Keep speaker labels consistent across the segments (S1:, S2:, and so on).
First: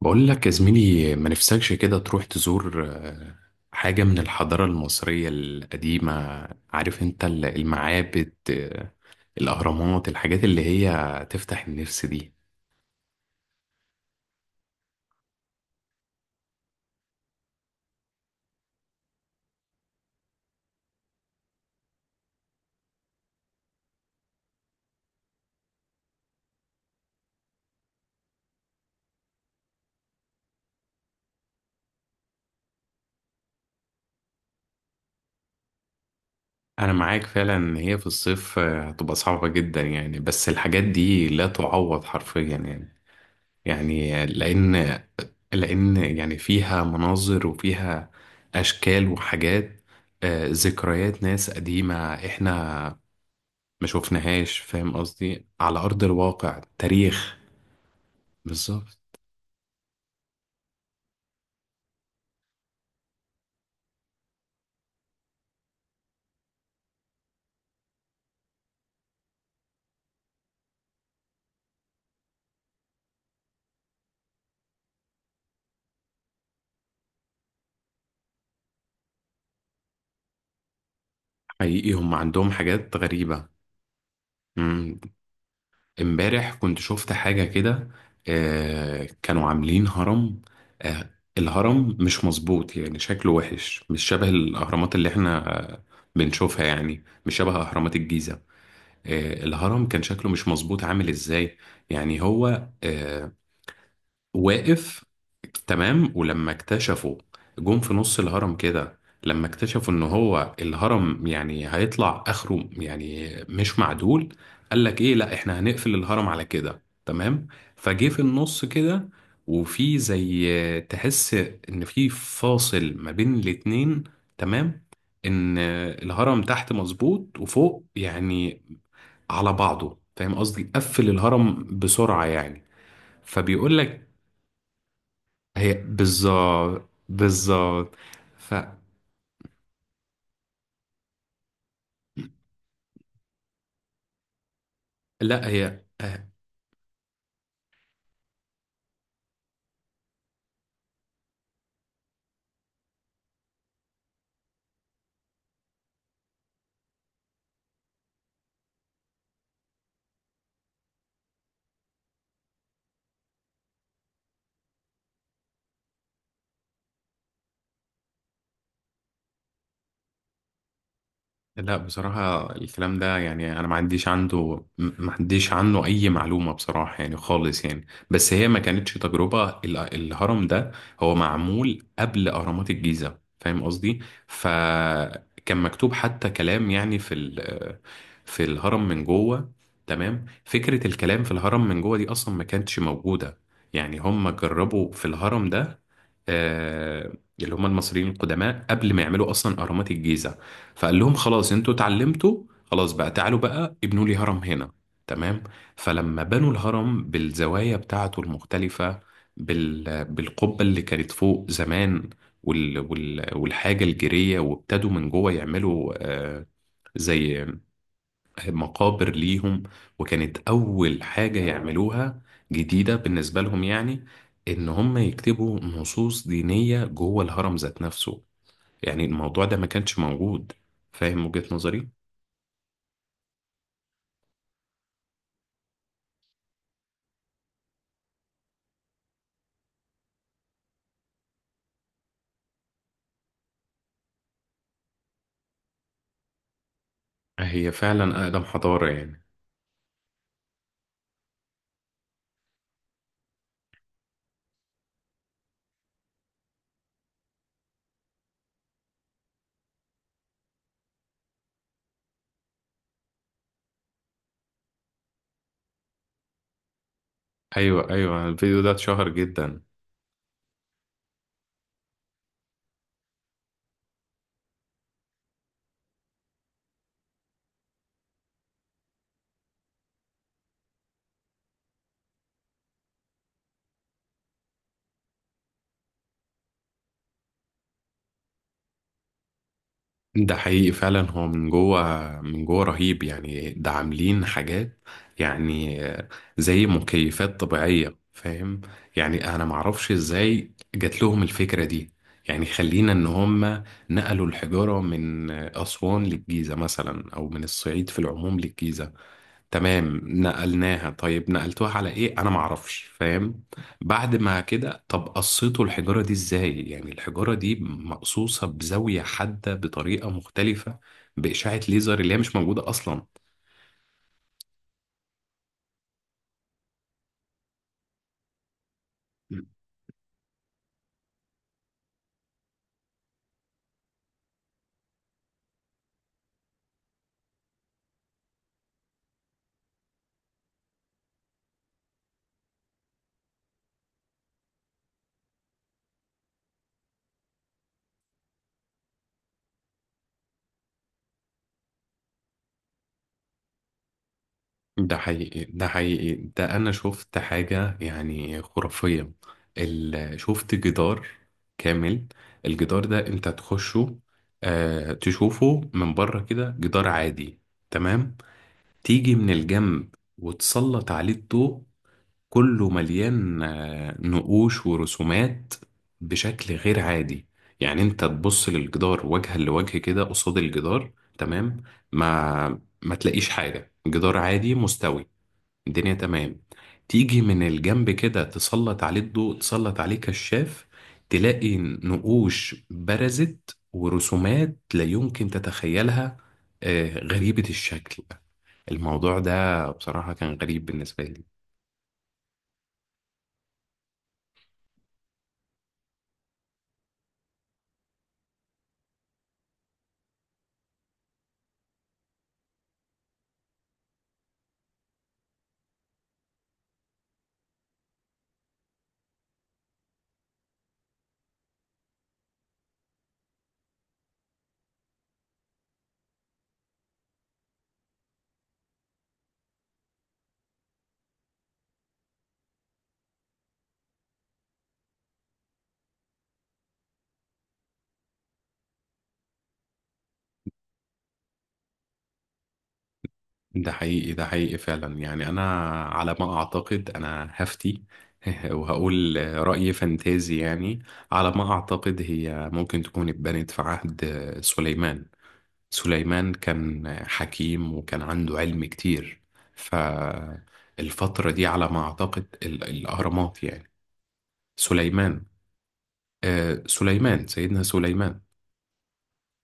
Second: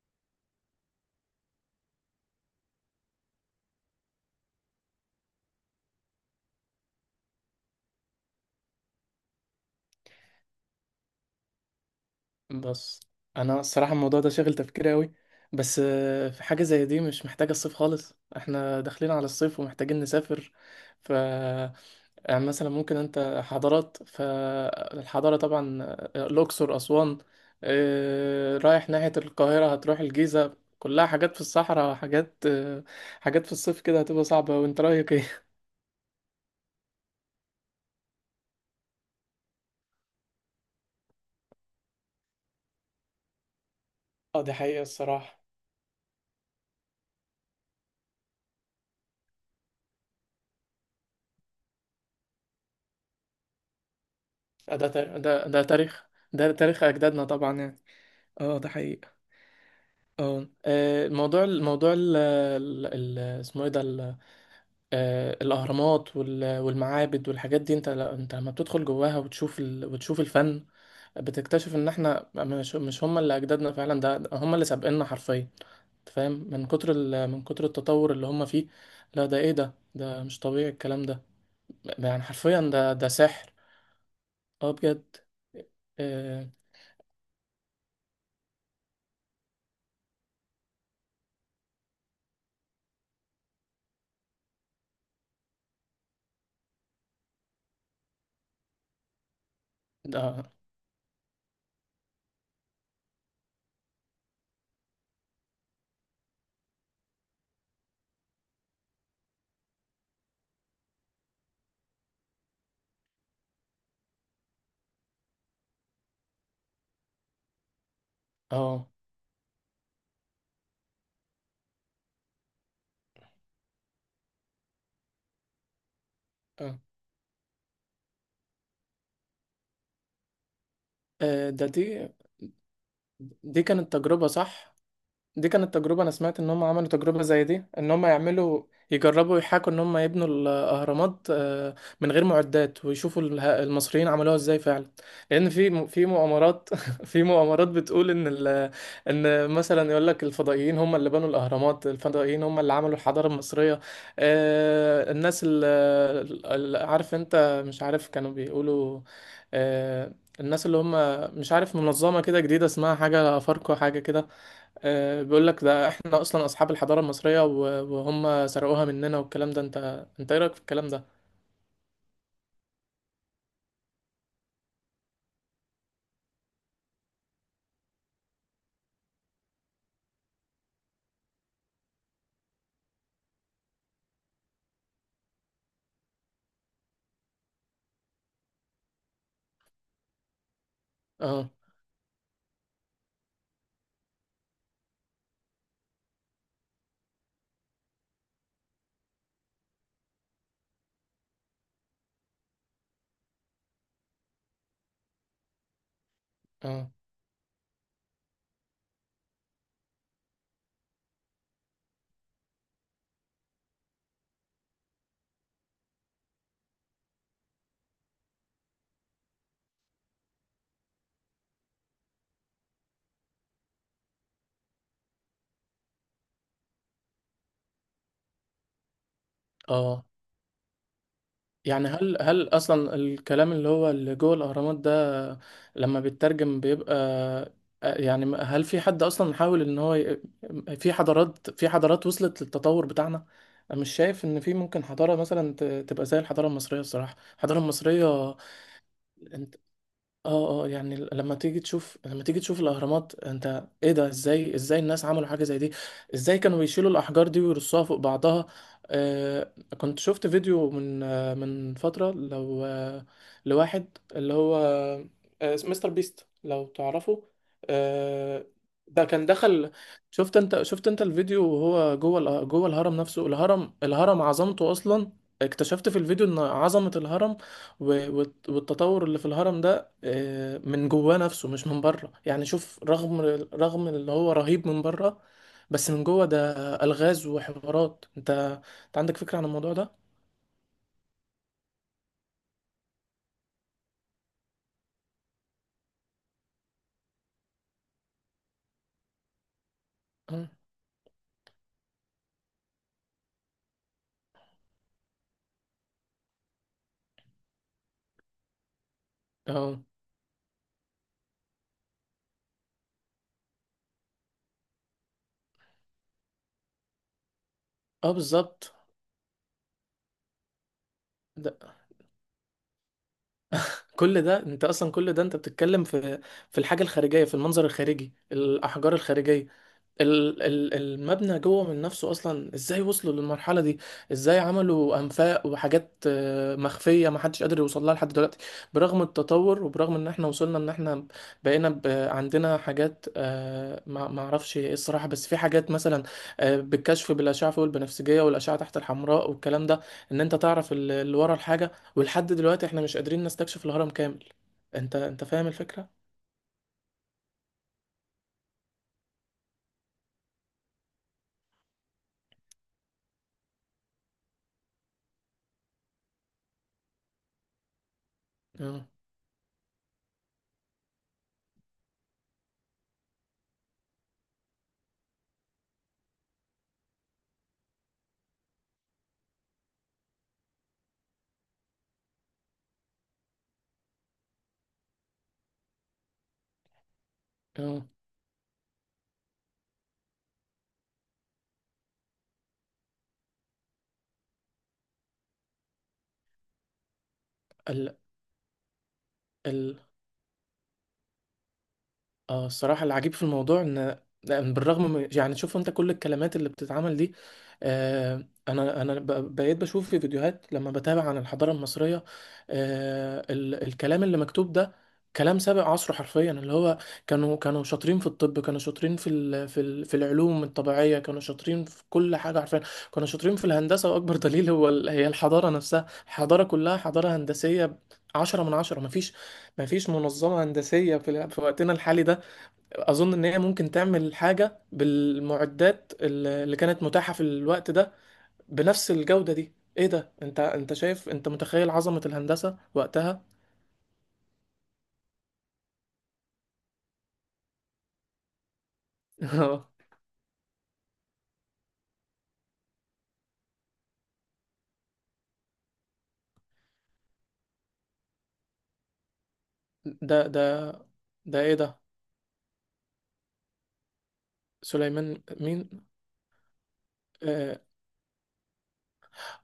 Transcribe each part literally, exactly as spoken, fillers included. S1: بقول لك يا زميلي، ما نفسكش كده تروح تزور آه، حاجة من الحضارة المصرية القديمة. عارف انت ال- المعابد، آه، الأهرامات، الحاجات اللي هي تفتح النفس دي.
S2: بس انا الصراحه الموضوع ده شاغل تفكيري قوي. بس آه، في حاجه زي دي مش محتاجه الصيف خالص، احنا داخلين على الصيف ومحتاجين نسافر. ف يعني مثلا ممكن انت حضارات فالحضاره طبعا، آه، الاقصر اسوان. آه، رايح ناحيه القاهره، هتروح الجيزه كلها، حاجات في الصحراء، حاجات آه، حاجات في الصيف كده هتبقى صعبه، وانت رايك ايه؟
S1: أنا معاك فعلا إن هي في الصيف آه، هتبقى صعبة جدا يعني، بس الحاجات دي لا تعوض حرفيا يعني. يعني
S2: اه، دي حقيقه
S1: لأن
S2: الصراحه.
S1: لأن يعني فيها مناظر، وفيها أشكال وحاجات، آه، ذكريات ناس قديمة احنا ما شفناهاش.
S2: آه، ده
S1: فاهم
S2: تار-
S1: قصدي؟
S2: ده ده
S1: على أرض
S2: تاريخ، ده
S1: الواقع
S2: تاريخ اجدادنا
S1: تاريخ.
S2: طبعا يعني، اه ده
S1: بالظبط.
S2: حقيقي. اه آه، الموضوع الموضوع ال ال- ال- اسمه ايه ده ال- آه، الاهرامات وال- والمعابد والحاجات دي، انت ل- انت لما بتدخل جواها وتشوف ال وتشوف الفن. بتكتشف ان احنا مش مش هم اللي اجدادنا فعلا، ده ده هم اللي سابقنا حرفيا. أنت فاهم، من كتر ال من كتر التطور اللي هم فيه. لا، ده ايه ده، ده مش طبيعي الكلام ده.
S1: حقيقي هم
S2: يعني
S1: عندهم
S2: حرفيا ده
S1: حاجات
S2: ده
S1: غريبة.
S2: سحر. اه
S1: مم.
S2: بجد. آه،
S1: امبارح كنت شفت حاجة كده. آه كانوا عاملين هرم. آه الهرم مش مظبوط، يعني شكله وحش، مش شبه الأهرامات اللي احنا آه بنشوفها، يعني مش شبه أهرامات الجيزة. آه الهرم كان شكله مش
S2: ده
S1: مظبوط، عامل ازاي؟ يعني هو آه واقف. تمام. ولما اكتشفوا، جم في نص الهرم كده، لما اكتشفوا ان هو الهرم يعني هيطلع اخره يعني مش معدول. قال لك ايه، لا احنا هنقفل الهرم على كده، تمام، فجه في النص
S2: اه
S1: كده. وفي زي تحس ان في فاصل ما بين الاتنين. تمام، ان الهرم تحت
S2: آه.
S1: مظبوط وفوق يعني على بعضه. فاهم قصدي؟ قفل
S2: آه،
S1: الهرم
S2: ده دي
S1: بسرعة يعني.
S2: دي
S1: فبيقول
S2: كانت
S1: لك،
S2: تجربة، صح؟ دي
S1: هي
S2: كانت تجربة، أنا سمعت إن هم عملوا
S1: بالظبط
S2: تجربة زي دي
S1: بالظبط.
S2: إن هم يعملوا
S1: فلا
S2: يجربوا يحاكوا إن هم يبنوا الأهرامات آه، من غير معدات، ويشوفوا اله- المصريين عملوها إزاي فعلا. لأن
S1: هي
S2: في م- في
S1: آه،
S2: مؤامرات في مؤامرات بتقول إن ال- إن مثلا يقول لك الفضائيين هم اللي بنوا الأهرامات، الفضائيين هم اللي عملوا الحضارة المصرية. آه، الناس اللي عارف أنت مش عارف كانوا بيقولوا، آه، الناس اللي هم مش عارف منظمة كده جديدة اسمها حاجة أفاركو حاجة كده. آه، بيقول لك ده احنا اصلا اصحاب الحضاره المصريه و- وهم سرقوها مننا والكلام ده، انت انت ايه رايك في الكلام ده؟
S1: لا بصراحة الكلام ده يعني أنا ما عنديش عنده ما عنديش عنه أي معلومة بصراحة يعني، خالص يعني. بس هي ما كانتش تجربة ال- الهرم ده هو معمول قبل أهرامات الجيزة، فاهم قصدي؟ فكان مكتوب حتى كلام يعني في ال- في الهرم من جوه. تمام، فكرة الكلام في
S2: اه
S1: الهرم من جوه دي أصلا ما كانتش موجودة. يعني هم جربوا في الهرم ده، آه، اللي هم المصريين القدماء، قبل ما يعملوا أصلا أهرامات الجيزة. فقال لهم خلاص انتوا اتعلمتوا، خلاص بقى تعالوا بقى ابنوا لي هرم هنا. تمام. فلما بنوا
S2: اه،
S1: الهرم بالزوايا بتاعته المختلفة، بال... بالقبة اللي كانت فوق زمان، وال... وال... والحاجة الجيرية، وابتدوا من جوه يعملوا آه، زي مقابر ليهم. وكانت أول حاجة يعملوها جديدة بالنسبة لهم، يعني إن هم يكتبوا نصوص دينية جوه الهرم ذات نفسه. يعني الموضوع ده ما كانش
S2: اه
S1: موجود، فاهم وجهة نظري؟
S2: يعني هل هل اصلا الكلام اللي هو اللي جوه الاهرامات ده لما بيترجم بيبقى آه، يعني هل في حد اصلا حاول ان هو ي... في حضارات، في حضارات وصلت للتطور بتاعنا. أنا مش شايف ان في ممكن حضاره مثلا ت- تبقى زي الحضاره المصريه، الصراحه الحضاره
S1: هي فعلا
S2: المصريه.
S1: أقدم حضارة يعني.
S2: اه اه، يعني ال- لما تيجي تشوف، لما تيجي تشوف الاهرامات، انت ايه ده، ازاي، ازاي الناس عملوا حاجه زي دي، ازاي كانوا بيشيلوا الاحجار دي ويرصوها فوق بعضها. آه كنت شفت فيديو من آه من فتره، لو آه لواحد اللي هو آه مستر بيست، لو تعرفه.
S1: أيوة، أيوة،
S2: آه،
S1: الفيديو ده
S2: ده
S1: اتشهر
S2: كان
S1: جدا.
S2: دخل، شفت انت، شفت انت الفيديو وهو جوه الأ- جوه الهرم نفسه، الهرم الهرم عظمته اصلا. اكتشفت في الفيديو ان عظمه الهرم و- والت- والتطور اللي في الهرم ده آه، من جواه نفسه مش من بره، يعني شوف، رغم رغم اللي هو رهيب من بره، بس من جوه ده ألغاز وحوارات، انت انت عندك فكرة عن الموضوع ده؟
S1: ده حقيقي فعلا. هو من جوه من جوه رهيب يعني، ده عاملين حاجات، يعني زي مكيفات طبيعية، فاهم؟ يعني أنا معرفش
S2: اه
S1: إزاي جات لهم الفكرة دي. يعني خلينا إن هم نقلوا الحجارة من أسوان للجيزة مثلا، أو من الصعيد في العموم للجيزة.
S2: اه،
S1: تمام نقلناها، طيب نقلتوها على ايه؟ انا معرفش، فاهم؟ بعد ما كده، طب قصيتوا الحجارة دي ازاي؟ يعني الحجارة دي
S2: آه،
S1: مقصوصة
S2: بالظبط.
S1: بزاوية حادة بطريقة مختلفة، بإشعة ليزر اللي هي مش موجودة أصلا.
S2: كل ده انت اصلا، كل ده انت بتتكلم في في الحاجه الخارجيه، في المنظر الخارجي الاحجار الخارجيه، ال- ال- المبنى جوه من نفسه، اصلا ازاي وصلوا للمرحله دي، ازاي عملوا انفاق وحاجات آه، مخفيه، ما حدش قادر يوصل لها لحد دلوقتي. برغم التطور وبرغم ان احنا وصلنا ان احنا بقينا ب- عندنا حاجات آه، ما ما اعرفش ايه الصراحه، بس في حاجات مثلا آه، بالكشف بالاشعه فوق البنفسجيه والاشعه تحت الحمراء والكلام ده، ان انت تعرف ال- اللي ورا الحاجه، ولحد دلوقتي احنا مش قادرين نستكشف الهرم كامل،
S1: ده
S2: انت انت
S1: حقيقي،
S2: فاهم
S1: ده
S2: الفكرة؟
S1: حقيقي، ده أنا شفت حاجة يعني خرافية. ال... شفت جدار كامل، الجدار ده أنت تخشه، آه تشوفه من بره كده جدار عادي. تمام،
S2: اه
S1: تيجي من الجنب وتسلط عليه الضوء، كله مليان آه، نقوش ورسومات بشكل غير عادي. يعني انت تبص للجدار وجها لوجه كده قصاد الجدار، تمام، ما ما تلاقيش حاجة، جدار عادي مستوي الدنيا. تمام، تيجي من
S2: اه،
S1: الجنب كده تسلط عليه الضوء، تسلط عليه كشاف، تلاقي نقوش برزت ورسومات لا يمكن تتخيلها، آه، غريبة
S2: ال...
S1: الشكل. الموضوع ده
S2: ال...
S1: بصراحة كان غريب بالنسبة لي.
S2: اه الصراحة العجيب في الموضوع ان، لأن بالرغم من، يعني شوف انت كل الكلمات اللي بتتعمل دي. آه انا انا ب- بقيت بشوف في فيديوهات لما بتابع عن الحضارة المصرية، آه ال الكلام اللي مكتوب ده، كلام سابق عصره حرفيا، اللي هو كانوا كانوا شاطرين في الطب، كانوا شاطرين في ال في ال في العلوم الطبيعية، كانوا شاطرين في كل حاجة حرفيا، كانوا شاطرين في الهندسة، واكبر دليل هو ال هي الحضارة نفسها، الحضارة كلها حضارة هندسية، عشرة من عشرة. مفيش مفيش منظمة هندسية في, ال- في وقتنا الحالي ده اظن ان هي ممكن تعمل حاجه بالمعدات اللي اللي كانت متاحه في الوقت ده بنفس الجوده دي، ايه ده، انت انت شايف، انت متخيل عظمه الهندسه وقتها؟
S1: ده حقيقي، ده حقيقي فعلا يعني. أنا على ما أعتقد، أنا هفتي وهقول رأي فانتازي يعني، على ما أعتقد هي ممكن تكون اتبنت في عهد سليمان. سليمان كان حكيم وكان عنده علم كتير،
S2: ده ده
S1: فالفترة
S2: ده
S1: دي
S2: ايه
S1: على
S2: ده،
S1: ما أعتقد ال- الأهرامات يعني.
S2: سليمان
S1: سليمان،
S2: مين؟
S1: آه سليمان
S2: اه
S1: سيدنا سليمان.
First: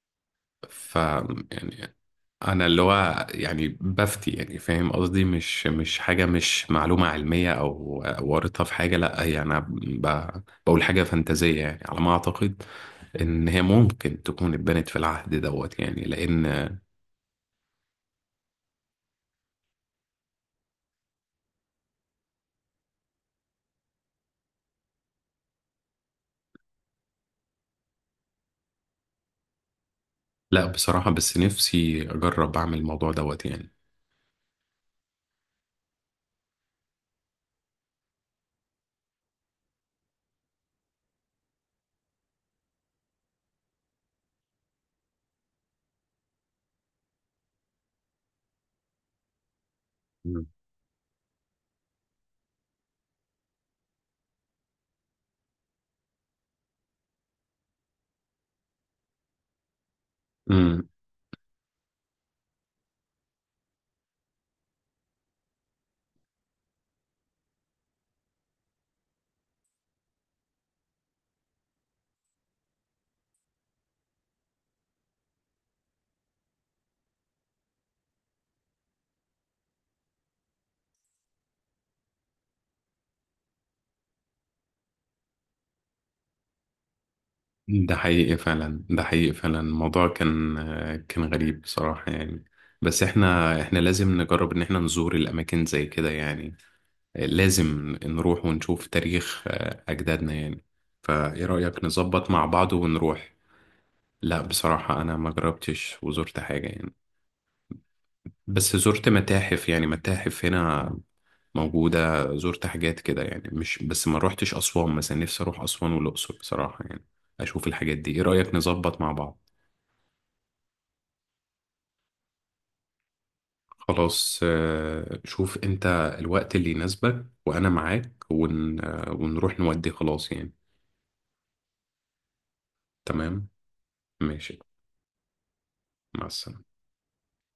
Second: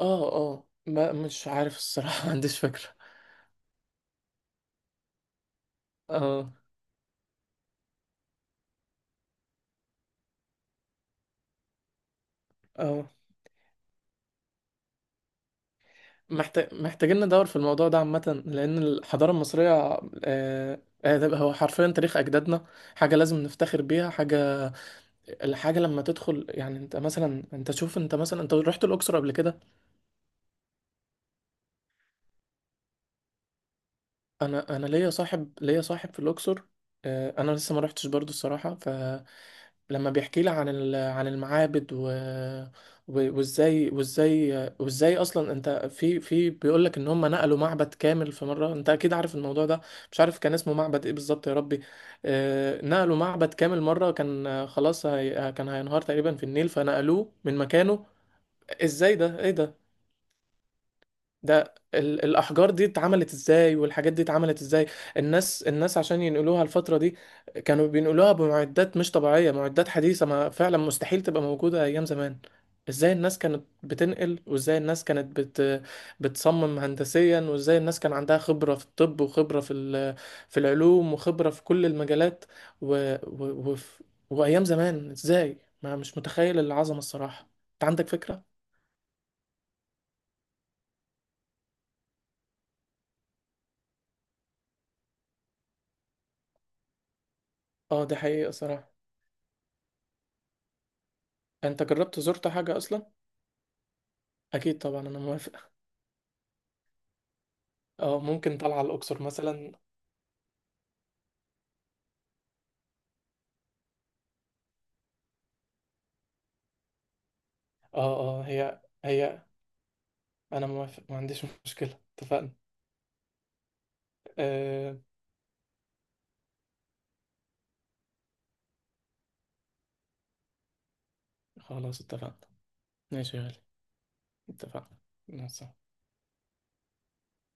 S2: اه آه.
S1: ف،
S2: ما مش عارف
S1: يعني
S2: الصراحه ما عنديش
S1: أنا اللي
S2: فكره.
S1: هو يعني بفتي يعني، فاهم قصدي، مش مش حاجة،
S2: اه
S1: مش معلومة علمية أو وارطة في حاجة. لأ هي أنا ب- بقول حاجة فانتازية يعني، على ما أعتقد
S2: اه،
S1: إن هي ممكن تكون اتبنت في العهد دوت يعني،
S2: محتاج
S1: لأن...
S2: محتاجين ندور في الموضوع ده عامه، لان الحضاره المصريه آه آه، ده هو حرفيا تاريخ اجدادنا، حاجه لازم نفتخر بيها، حاجه الحاجة لما تدخل، يعني انت مثلا، انت شوف انت مثلا انت رحت الأقصر قبل كده؟
S1: لا بصراحة، بس نفسي أجرب أعمل الموضوع دوت يعني.
S2: انا انا ليا صاحب ليا صاحب في الأقصر، آه، انا لسه ما رحتش برضو الصراحة، فلما بيحكي لي عن ال- عن المعابد و و- وازاي وازاي وازاي اصلا انت في في بيقول لك ان هم نقلوا معبد كامل في مرة، انت اكيد عارف الموضوع ده، مش عارف
S1: مم.
S2: كان اسمه معبد ايه بالظبط يا ربي. آه، نقلوا معبد كامل مرة، كان آه، خلاص هي- كان هينهار تقريبا في النيل فنقلوه من مكانه، ازاي ده، ايه ده،
S1: امم
S2: ده ال- الأحجار دي اتعملت ازاي، والحاجات دي اتعملت ازاي، الناس الناس عشان ينقلوها الفترة دي كانوا بينقلوها بمعدات مش طبيعية، معدات حديثة ما فعلا مستحيل تبقى موجودة أيام زمان. ازاي الناس كانت بتنقل، وازاي الناس كانت بت... بتصمم هندسيا، وازاي الناس كان عندها خبرة في الطب وخبرة في ال... في العلوم وخبرة في كل المجالات، و... و... وف... وأيام زمان ازاي، ما مش متخيل العظمة الصراحة، انت
S1: ده
S2: عندك
S1: حقيقي
S2: فكرة؟
S1: فعلا، ده حقيقي فعلا، الموضوع كان كان غريب بصراحة يعني. بس احنا احنا لازم نجرب ان احنا نزور الأماكن زي كده يعني، لازم
S2: اه، دي
S1: نروح
S2: حقيقة
S1: ونشوف
S2: صراحة،
S1: تاريخ آه، أجدادنا يعني. فإيه
S2: انت
S1: رأيك
S2: جربت
S1: نظبط مع
S2: زرت
S1: بعض
S2: حاجة اصلا؟
S1: ونروح؟ لا
S2: اكيد
S1: بصراحة
S2: طبعا،
S1: أنا
S2: انا
S1: ما
S2: موافق،
S1: جربتش وزرت حاجة يعني،
S2: اه ممكن
S1: بس
S2: طالعه على
S1: زرت
S2: الاقصر
S1: متاحف
S2: مثلا.
S1: يعني، متاحف هنا موجودة، زرت حاجات كده يعني، مش بس ما روحتش أسوان مثلا. نفسي أروح أسوان والأقصر بصراحة يعني، أشوف الحاجات
S2: اه
S1: دي. إيه
S2: اه،
S1: رأيك
S2: هي
S1: نظبط مع بعض؟
S2: هي انا موافق ما عنديش مشكله، اتفقنا،
S1: خلاص،
S2: آه
S1: آه، شوف أنت الوقت اللي يناسبك وأنا معاك، ون... آه، ونروح نودي خلاص يعني.
S2: خلاص اتفقنا، ماشي يا
S1: تمام،
S2: غالي،
S1: ماشي،
S2: اتفقنا. مع السلامة.
S1: مع السلامة.